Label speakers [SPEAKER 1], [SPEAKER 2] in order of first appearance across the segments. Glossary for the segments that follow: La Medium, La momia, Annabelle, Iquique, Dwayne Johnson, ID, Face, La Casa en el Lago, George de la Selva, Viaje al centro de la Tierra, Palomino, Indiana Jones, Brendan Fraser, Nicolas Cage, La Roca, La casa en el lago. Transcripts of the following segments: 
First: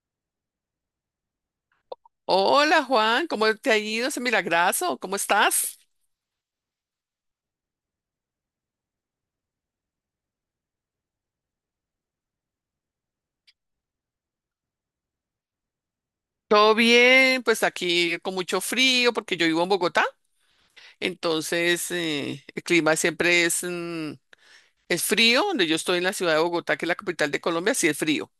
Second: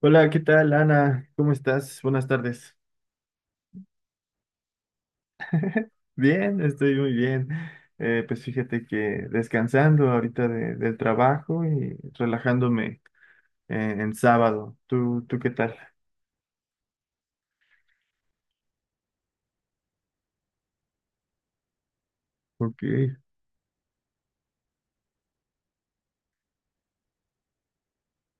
[SPEAKER 1] Hola, ¿qué tal, Ana? ¿Cómo estás? Buenas tardes.
[SPEAKER 2] Hola Juan, ¿cómo te ha ido ese milagrazo? ¿Cómo estás?
[SPEAKER 1] Bien, estoy muy bien. Pues fíjate que descansando ahorita del trabajo y relajándome en sábado. ¿Tú qué tal?
[SPEAKER 2] Todo bien, pues aquí con mucho frío porque yo vivo en Bogotá, entonces el
[SPEAKER 1] Ok.
[SPEAKER 2] clima siempre es, es frío, donde yo estoy en la ciudad de Bogotá, que es la capital de Colombia, sí es frío,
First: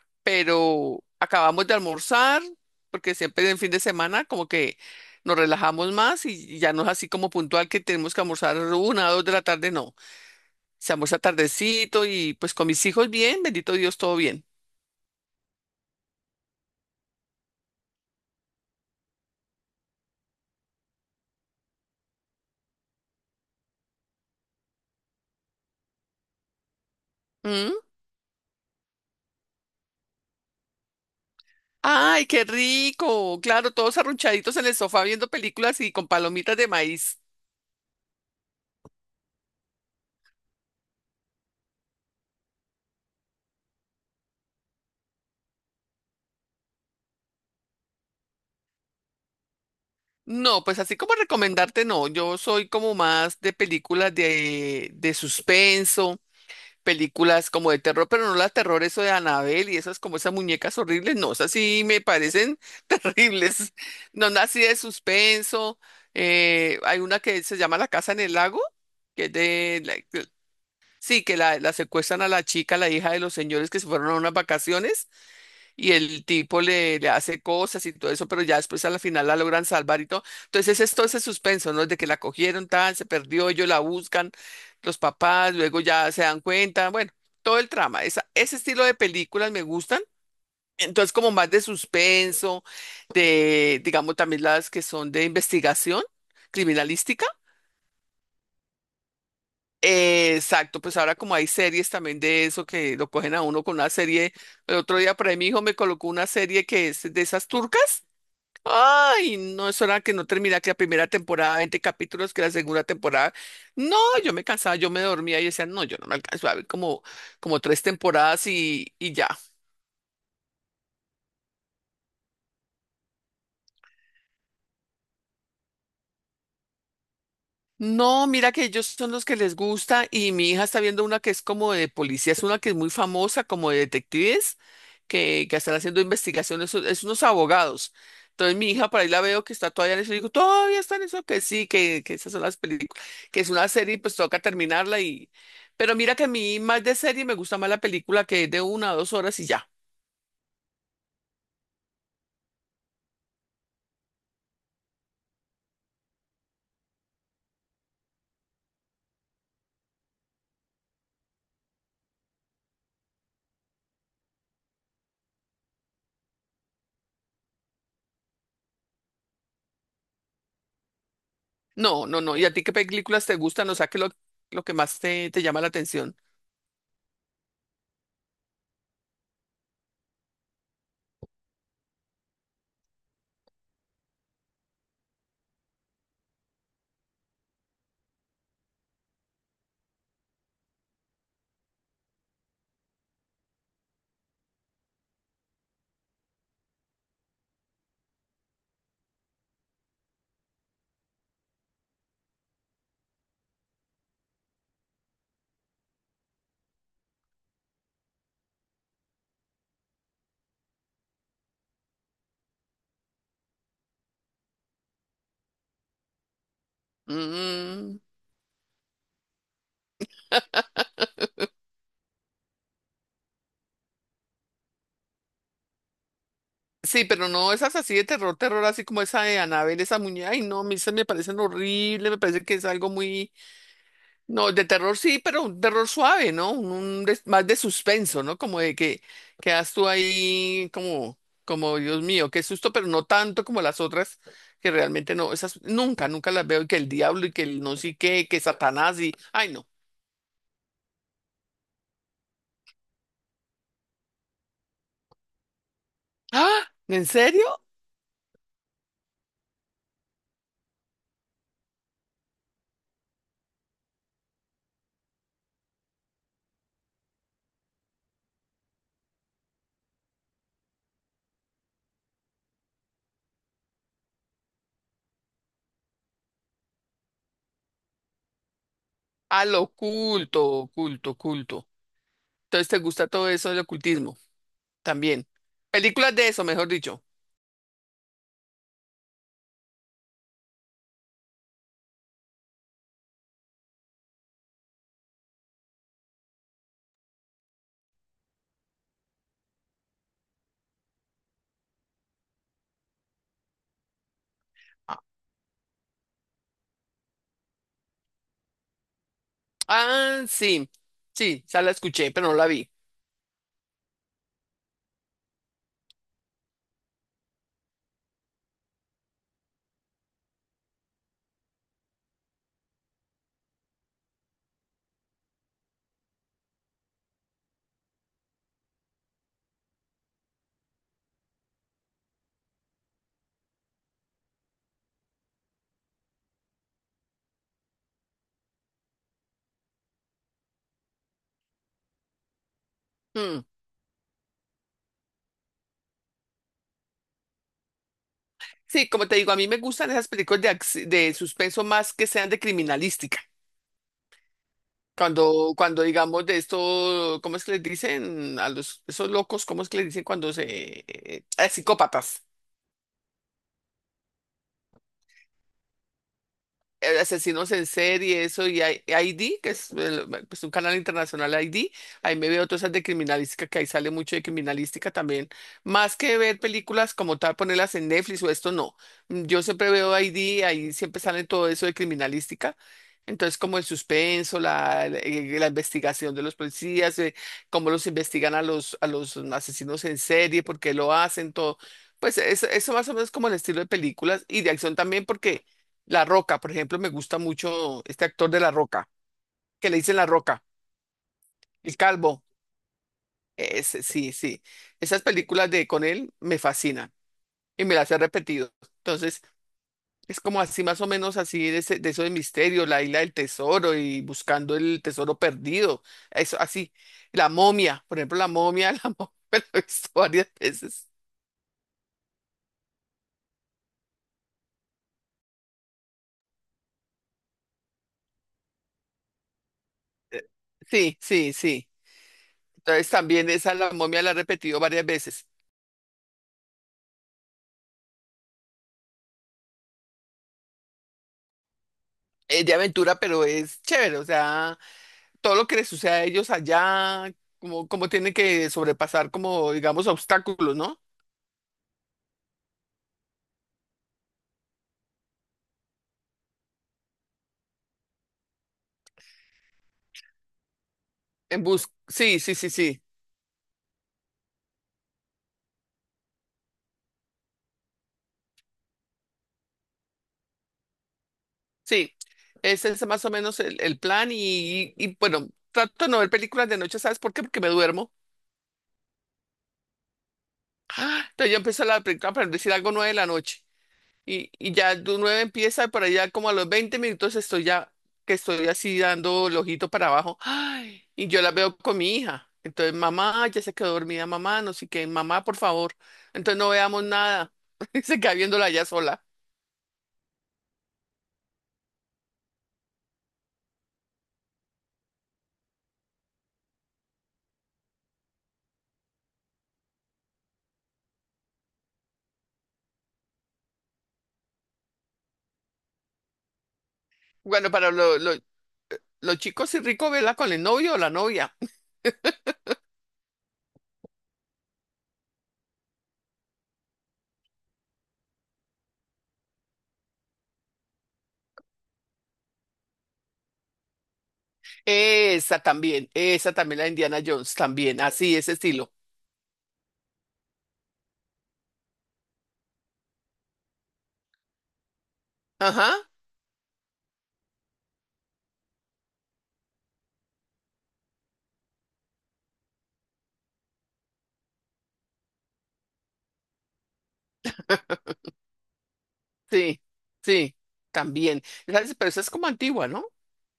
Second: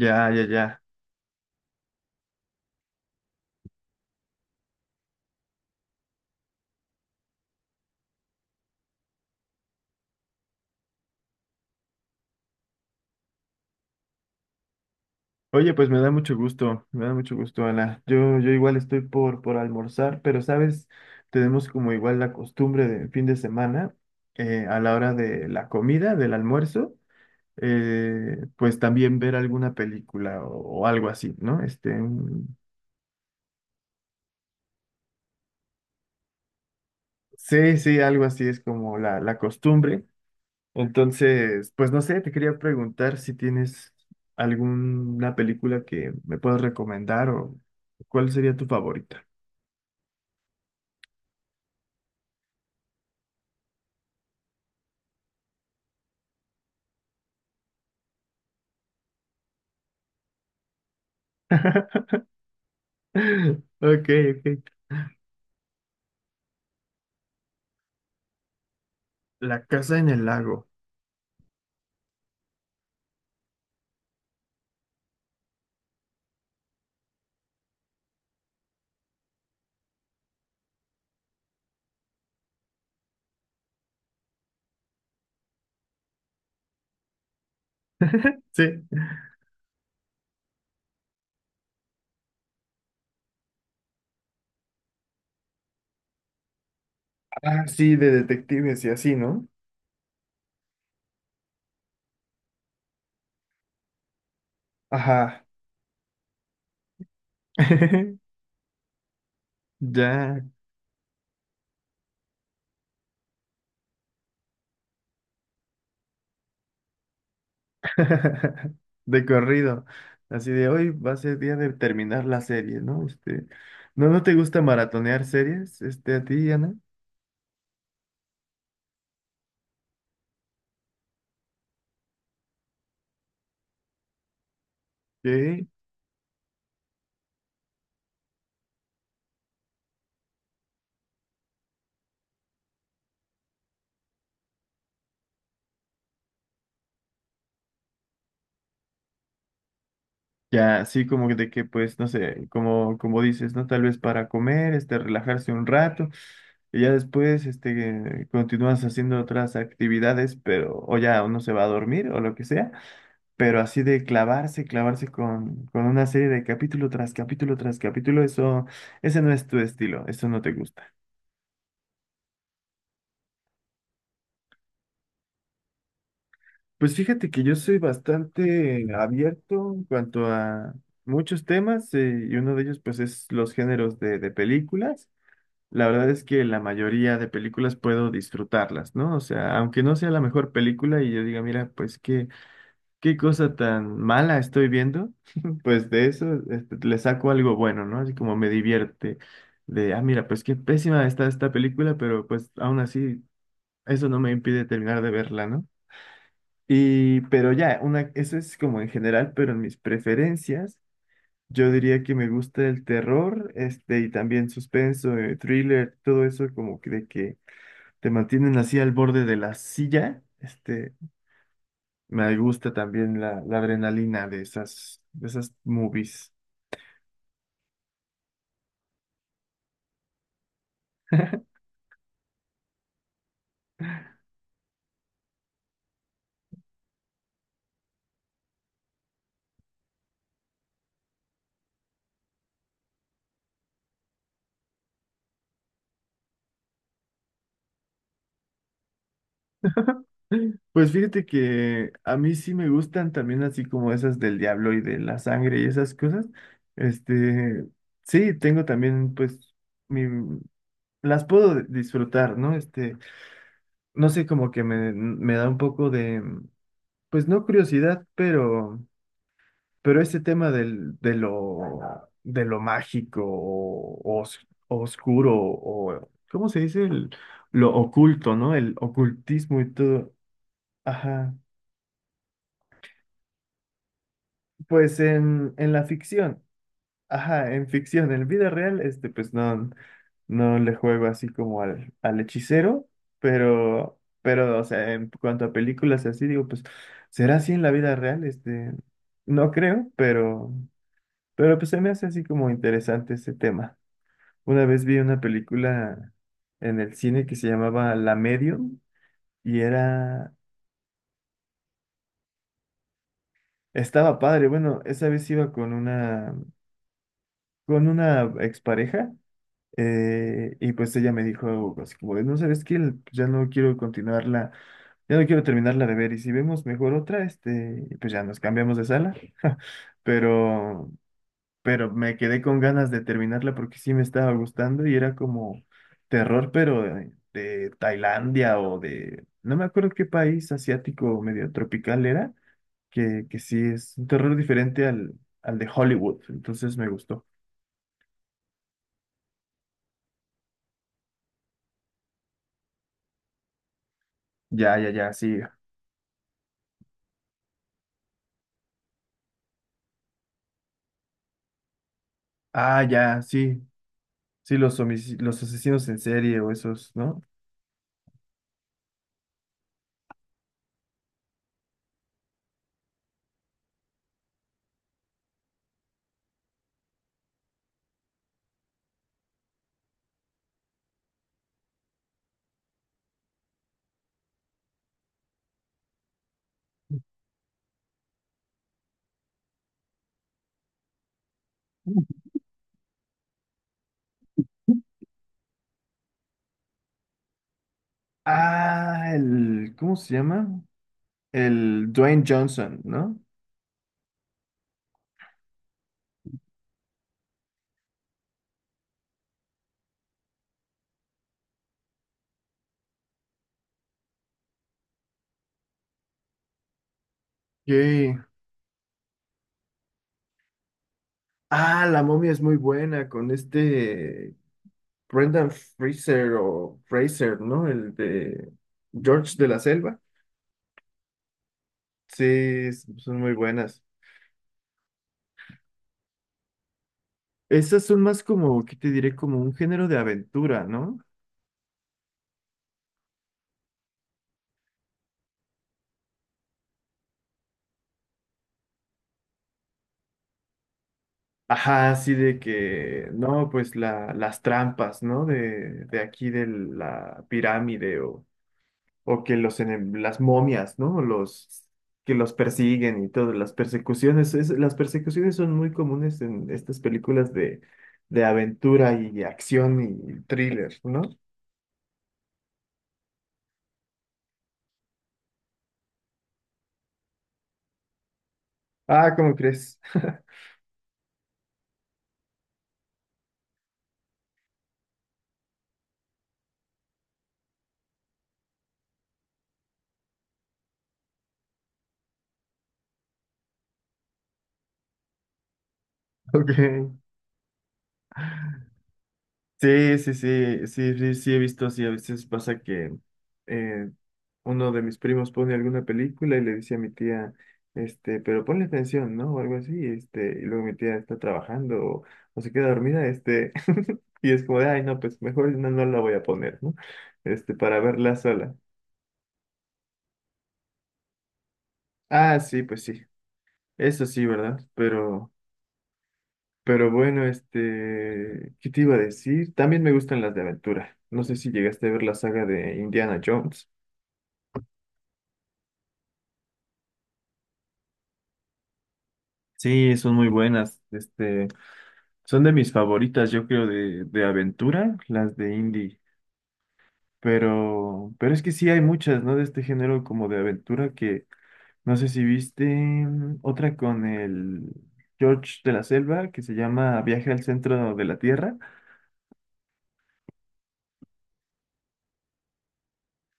[SPEAKER 1] Ya, ya, ya.
[SPEAKER 2] pero acabamos de almorzar porque siempre en fin de semana como que nos relajamos más y ya no es así como puntual que tenemos que almorzar 1 o 2 de la tarde, no. Se almuerza tardecito y pues con mis hijos bien, bendito Dios, todo bien.
[SPEAKER 1] Oye, pues me da mucho gusto, me da mucho gusto, Ana. Yo igual estoy por almorzar, pero sabes, tenemos como igual la costumbre de fin de semana, a la hora de la comida, del almuerzo.
[SPEAKER 2] ¿Mm?
[SPEAKER 1] Pues también ver alguna película o algo así, ¿no? Este,
[SPEAKER 2] Ay, qué
[SPEAKER 1] mm,
[SPEAKER 2] rico. Claro, todos arrunchaditos en el sofá viendo películas y con palomitas de maíz.
[SPEAKER 1] sí, sí, algo así es como la costumbre. Entonces, pues no sé, te quería preguntar si tienes alguna película que me puedas recomendar o cuál sería tu favorita.
[SPEAKER 2] No, pues así como recomendarte, no. Yo soy como más de películas de suspenso. Películas como de terror, pero no la terror, eso de Annabelle y esas como esas muñecas horribles, no, esas sí me parecen terribles.
[SPEAKER 1] Ok,
[SPEAKER 2] No, no, así de
[SPEAKER 1] ok.
[SPEAKER 2] suspenso. Hay una que se llama La Casa en el Lago, que es
[SPEAKER 1] La
[SPEAKER 2] de... la-
[SPEAKER 1] casa en el
[SPEAKER 2] que-
[SPEAKER 1] lago.
[SPEAKER 2] sí, que la secuestran a la chica, la hija de los señores que se fueron a unas vacaciones y el tipo le hace cosas y todo eso, pero ya después a la final la logran salvar y todo. Entonces es todo ese suspenso, ¿no? De que la cogieron, tal, se perdió, ellos la buscan, los papás, luego ya se dan cuenta, bueno, todo el trama. Esa, ese
[SPEAKER 1] Sí.
[SPEAKER 2] estilo de películas me gustan. Entonces como más de suspenso, de, digamos, también las que son de investigación criminalística.
[SPEAKER 1] Ah, sí, de detectives y así, ¿no?
[SPEAKER 2] Exacto, pues ahora como hay series también de eso que lo cogen a uno con una serie, el otro día por ahí
[SPEAKER 1] Ajá.
[SPEAKER 2] mi hijo me colocó una serie que es de esas turcas. Ay, no, eso era que no
[SPEAKER 1] Ya.
[SPEAKER 2] terminara que la primera temporada, 20 capítulos, que la segunda temporada. No, yo me cansaba, yo me dormía y decía, no, yo no me alcanzo a ver como, como tres temporadas y
[SPEAKER 1] De
[SPEAKER 2] ya.
[SPEAKER 1] corrido. Así de hoy va a ser día de terminar la serie, ¿no? Este, ¿no, no te gusta maratonear series, este, a ti, Ana?
[SPEAKER 2] No, mira que ellos son los que les gusta y mi hija está viendo una que es como de policía, es una que es muy famosa como de detectives que
[SPEAKER 1] Sí.
[SPEAKER 2] están haciendo investigaciones, es unos abogados. Entonces mi hija para ahí la veo que está todavía en eso y digo, todavía está en eso, que sí, que esas son las películas, que es una serie y pues toca terminarla y... Pero mira que a mí más de serie me gusta más la película que es de 1 o 2 horas y ya.
[SPEAKER 1] Ya, así como que de que, pues, no sé, como, como dices, ¿no? Tal vez para comer, este, relajarse un rato, y ya después, este, continúas haciendo otras actividades, pero, o ya uno se va a dormir o lo que sea, pero así de clavarse, clavarse con una serie de capítulo tras capítulo tras capítulo, eso, ese no es tu estilo, eso no te gusta.
[SPEAKER 2] No, no, no. ¿Y a ti qué películas te gustan? O sea, ¿qué es lo que más te llama la atención?
[SPEAKER 1] Pues fíjate que yo soy bastante abierto en cuanto a muchos temas y uno de ellos pues es los géneros de películas. La verdad es que la mayoría de películas puedo disfrutarlas, ¿no? O sea, aunque no sea la mejor película y yo diga, mira, pues qué, cosa tan mala estoy viendo, pues de eso este, le saco algo bueno, ¿no? Así como me divierte de, ah, mira, pues qué pésima está esta película, pero pues aún así eso no me impide terminar de verla, ¿no? Y, pero ya, una, eso es como en general, pero en mis preferencias, yo diría que me gusta el terror, este, y también suspenso, thriller, todo eso como que de que
[SPEAKER 2] Mm.
[SPEAKER 1] te mantienen así al borde de la silla, este, me gusta también la adrenalina de esas, movies.
[SPEAKER 2] Sí, pero no esas así de terror, terror, así como esa de Annabelle, esa muñeca. Ay, no, a mí esas me parecen horribles, me parece que es algo muy. No, de terror sí, pero un terror suave, ¿no? Más de suspenso, ¿no? Como de que quedas tú ahí como, como Dios mío, qué susto, pero no tanto como las otras, que realmente no, esas nunca, nunca las veo, y que el diablo y que el no sé qué, que Satanás y. Ay, no.
[SPEAKER 1] Pues fíjate que a mí sí me gustan también así como esas del diablo y de la sangre y esas cosas,
[SPEAKER 2] ¡Ah! ¿En serio?
[SPEAKER 1] este, sí, tengo también pues mi las puedo disfrutar, ¿no? Este, no sé, como que me, da un poco de, pues no curiosidad, pero, ese tema del, de lo mágico o, oscuro o, ¿cómo se dice? Lo oculto, ¿no? El
[SPEAKER 2] Al
[SPEAKER 1] ocultismo y todo.
[SPEAKER 2] oculto, oculto,
[SPEAKER 1] Ajá.
[SPEAKER 2] oculto. Entonces, ¿te gusta todo eso del ocultismo?
[SPEAKER 1] Pues
[SPEAKER 2] También.
[SPEAKER 1] en, la
[SPEAKER 2] Películas de
[SPEAKER 1] ficción.
[SPEAKER 2] eso, mejor dicho.
[SPEAKER 1] Ajá, en ficción, en vida real, este, pues no, no le juego así como al, hechicero, pero, o sea, en cuanto a películas y así, digo, pues, ¿será así en la vida real? Este, no creo, pero pues se me hace así como interesante ese tema. Una vez vi una película en el cine que se llamaba La Medium y
[SPEAKER 2] Ah,
[SPEAKER 1] era,
[SPEAKER 2] sí. Sí, ya la escuché, pero no la vi.
[SPEAKER 1] estaba padre, bueno, esa vez iba con una expareja. Y pues ella me dijo algo así como de, no sabes qué, ya no quiero continuarla, ya no quiero terminarla de ver y si vemos mejor otra, este, y pues ya nos cambiamos de sala. Pero, pero, me quedé con ganas de terminarla porque sí me estaba gustando y era como terror, pero de, Tailandia o de, no me acuerdo qué país asiático medio tropical era, que,
[SPEAKER 2] Mm.
[SPEAKER 1] sí es un terror diferente al de Hollywood, entonces me gustó.
[SPEAKER 2] Sí, como te digo, a mí me gustan esas películas de, de suspenso más que sean de criminalística.
[SPEAKER 1] Ya, ya, ya, sí.
[SPEAKER 2] Cuando, cuando digamos de esto, ¿cómo es que les dicen a los, esos locos? ¿Cómo es que les dicen cuando se, eh, psicópatas?
[SPEAKER 1] Ah, ya, sí. Sí, los asesinos en serie o esos, ¿no?
[SPEAKER 2] Asesinos en serie, eso, y ID, que es pues, un canal internacional ID, ahí me veo todas esas de criminalística, que ahí sale mucho de criminalística también. Más que ver películas como tal, ponerlas en Netflix o esto, no. Yo siempre veo ID, ahí siempre sale todo eso de criminalística. Entonces, como el suspenso, la, la investigación de los policías, cómo los investigan a los asesinos en serie, por qué lo hacen, todo.
[SPEAKER 1] Ujú.
[SPEAKER 2] Pues eso más o menos como el estilo de películas y de acción también, porque la Roca, por ejemplo, me gusta mucho este actor de La Roca,
[SPEAKER 1] Ah,
[SPEAKER 2] que
[SPEAKER 1] el,
[SPEAKER 2] le dicen
[SPEAKER 1] ¿cómo
[SPEAKER 2] La
[SPEAKER 1] se
[SPEAKER 2] Roca,
[SPEAKER 1] llama?
[SPEAKER 2] el
[SPEAKER 1] El
[SPEAKER 2] calvo.
[SPEAKER 1] Dwayne Johnson, ¿no?
[SPEAKER 2] Ese, sí, sí. Esas películas de con él me fascinan y me las he repetido. Entonces, es como así más o menos así de, de eso de misterio, la isla del tesoro y buscando el tesoro perdido. Eso así. La momia, por ejemplo,
[SPEAKER 1] Sí.
[SPEAKER 2] la momia, la momia me la he visto varias veces.
[SPEAKER 1] Ah, la momia es muy buena con este Brendan Fraser o Fraser, ¿no? El de George de la Selva.
[SPEAKER 2] Sí, sí, sí.
[SPEAKER 1] Sí,
[SPEAKER 2] Entonces
[SPEAKER 1] son
[SPEAKER 2] también
[SPEAKER 1] muy
[SPEAKER 2] esa la
[SPEAKER 1] buenas.
[SPEAKER 2] momia la he repetido varias veces.
[SPEAKER 1] Esas son más como, ¿qué te diré? Como un género de aventura, ¿no?
[SPEAKER 2] Es de aventura, pero es chévere, o sea, todo lo que les sucede a ellos allá, como, como tienen que sobrepasar, como digamos, obstáculos, ¿no?
[SPEAKER 1] Ajá, así de que, no, pues la, las trampas, ¿no? de, aquí de la pirámide o que los las momias, ¿no?
[SPEAKER 2] En
[SPEAKER 1] Los
[SPEAKER 2] bus,
[SPEAKER 1] que
[SPEAKER 2] sí,
[SPEAKER 1] los
[SPEAKER 2] sí, sí, sí,
[SPEAKER 1] persiguen y todas las persecuciones. Las persecuciones son muy comunes en estas películas de aventura y acción y thriller, ¿no?
[SPEAKER 2] sí. Ese es más o menos el plan y, bueno, trato de no ver películas de noche, ¿sabes por qué? Porque me duermo.
[SPEAKER 1] Ah, ¿cómo crees?
[SPEAKER 2] Ah, entonces yo empiezo la película para no decir algo 9 de la noche. Y ya de un 9 empieza, para allá como a los 20 minutos estoy ya, que estoy así dando el ojito para abajo. Ay, y yo la veo con mi hija. Entonces, mamá, ya se quedó dormida, mamá, no sé qué, mamá, por favor. Entonces no veamos
[SPEAKER 1] Ok.
[SPEAKER 2] nada. Y se queda viéndola ya sola.
[SPEAKER 1] Sí, sí, sí, sí, sí, sí, he visto así. A veces pasa que eh, uno de mis primos pone alguna película y le dice a mi tía, este, pero ponle atención, ¿no? O algo así, este, y luego mi tía está trabajando o, se queda dormida, este, y es como de, ay, no, pues mejor no, no la voy a poner, ¿no?
[SPEAKER 2] Bueno,
[SPEAKER 1] Este,
[SPEAKER 2] para
[SPEAKER 1] para verla sola.
[SPEAKER 2] los chicos sí rico verla con el novio o la novia.
[SPEAKER 1] Ah, sí, pues sí, eso sí, ¿verdad? pero bueno, este, ¿qué te iba a decir? También me gustan las de aventura. No sé si llegaste a ver la saga de Indiana Jones.
[SPEAKER 2] Esa también, la de Indiana Jones, también, así, ese estilo.
[SPEAKER 1] Sí, son muy buenas. Este, son de mis favoritas, yo creo, de, aventura, las de
[SPEAKER 2] Ajá,
[SPEAKER 1] indie. pero es que sí hay muchas, ¿no? De este género como de aventura que no sé si viste otra con el George de la Selva que se llama Viaje al centro de la Tierra.
[SPEAKER 2] sí, sí, también. Esa es- Pero esa es como antigua, ¿no?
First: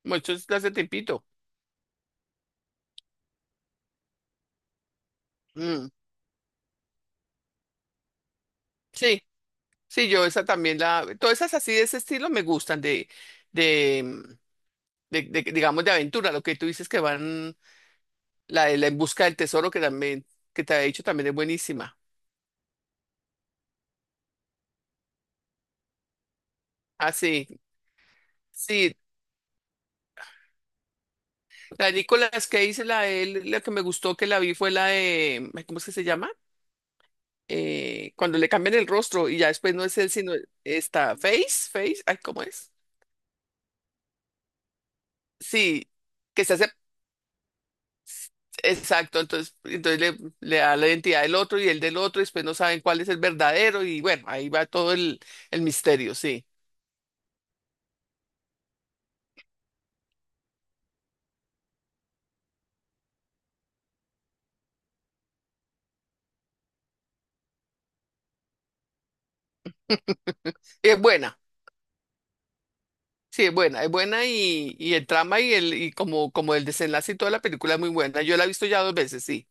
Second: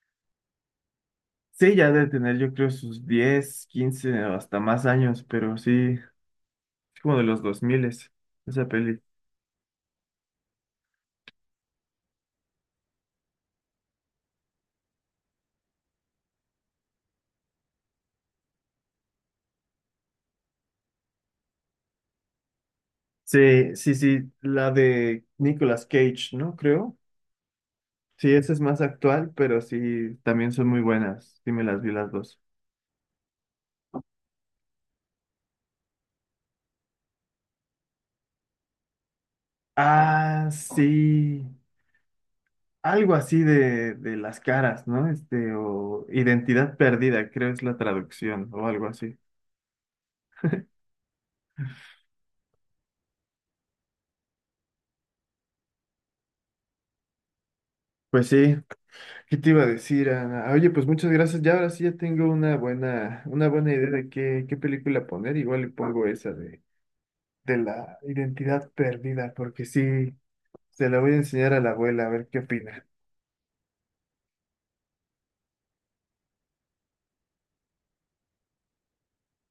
[SPEAKER 2] Mucho es de hace tiempito.
[SPEAKER 1] Sí, ya debe tener, yo creo, sus 10, 15 o hasta más años, pero
[SPEAKER 2] Mm.
[SPEAKER 1] sí, es como de los 2000 esa peli.
[SPEAKER 2] Sí, sí, yo esa también la, todas esas así de ese estilo me gustan de, digamos, de aventura, lo que tú dices que van, la de la en busca del tesoro que también, que te ha dicho también es buenísima.
[SPEAKER 1] Sí, sí, sí, la de Nicolas Cage, ¿no? Creo.
[SPEAKER 2] Ah, sí,
[SPEAKER 1] Sí, esa es más
[SPEAKER 2] sí,
[SPEAKER 1] actual, pero sí, también son muy buenas. Sí, me las
[SPEAKER 2] la
[SPEAKER 1] vi
[SPEAKER 2] de
[SPEAKER 1] las dos.
[SPEAKER 2] Nicolas Cage, la de él, la que me gustó que la vi fue la de, ay, ¿cómo es que se llama? Cuando le cambian el rostro y ya después no es él, sino
[SPEAKER 1] Ah,
[SPEAKER 2] esta,
[SPEAKER 1] sí.
[SPEAKER 2] Face, Face, ay, ¿cómo es?
[SPEAKER 1] Algo así de, las caras, ¿no? Este,
[SPEAKER 2] Sí,
[SPEAKER 1] o
[SPEAKER 2] que se hace.
[SPEAKER 1] identidad perdida, creo es la traducción, o algo así.
[SPEAKER 2] Exacto, entonces, entonces le da la identidad del otro y el del otro, y después no saben cuál es el verdadero, y bueno, ahí va todo el misterio, sí.
[SPEAKER 1] Pues sí, ¿qué te iba a decir, Ana? Oye, pues muchas gracias. Ya ahora sí ya tengo una buena, idea de qué película poner. Igual le pongo esa de la identidad perdida, porque sí, se la
[SPEAKER 2] Es
[SPEAKER 1] voy a
[SPEAKER 2] buena,
[SPEAKER 1] enseñar a la abuela a ver qué opina.
[SPEAKER 2] sí, es buena y el trama y el y como, como el desenlace y toda la película es muy buena. Yo la he visto ya dos veces, sí.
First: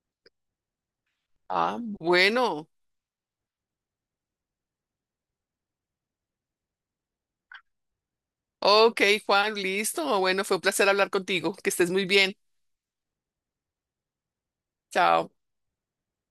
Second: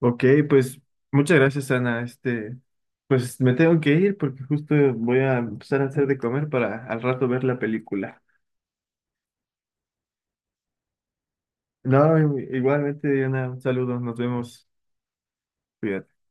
[SPEAKER 1] Ok, pues muchas gracias,
[SPEAKER 2] Ah,
[SPEAKER 1] Ana. Este,
[SPEAKER 2] bueno.
[SPEAKER 1] pues me tengo que ir porque justo voy a empezar a hacer de comer para al rato ver la película.
[SPEAKER 2] Ok, Juan, listo. Bueno, fue un placer hablar contigo. Que estés muy
[SPEAKER 1] No,
[SPEAKER 2] bien.
[SPEAKER 1] igualmente, Ana, un saludo, nos vemos.
[SPEAKER 2] Chao.
[SPEAKER 1] Cuídate.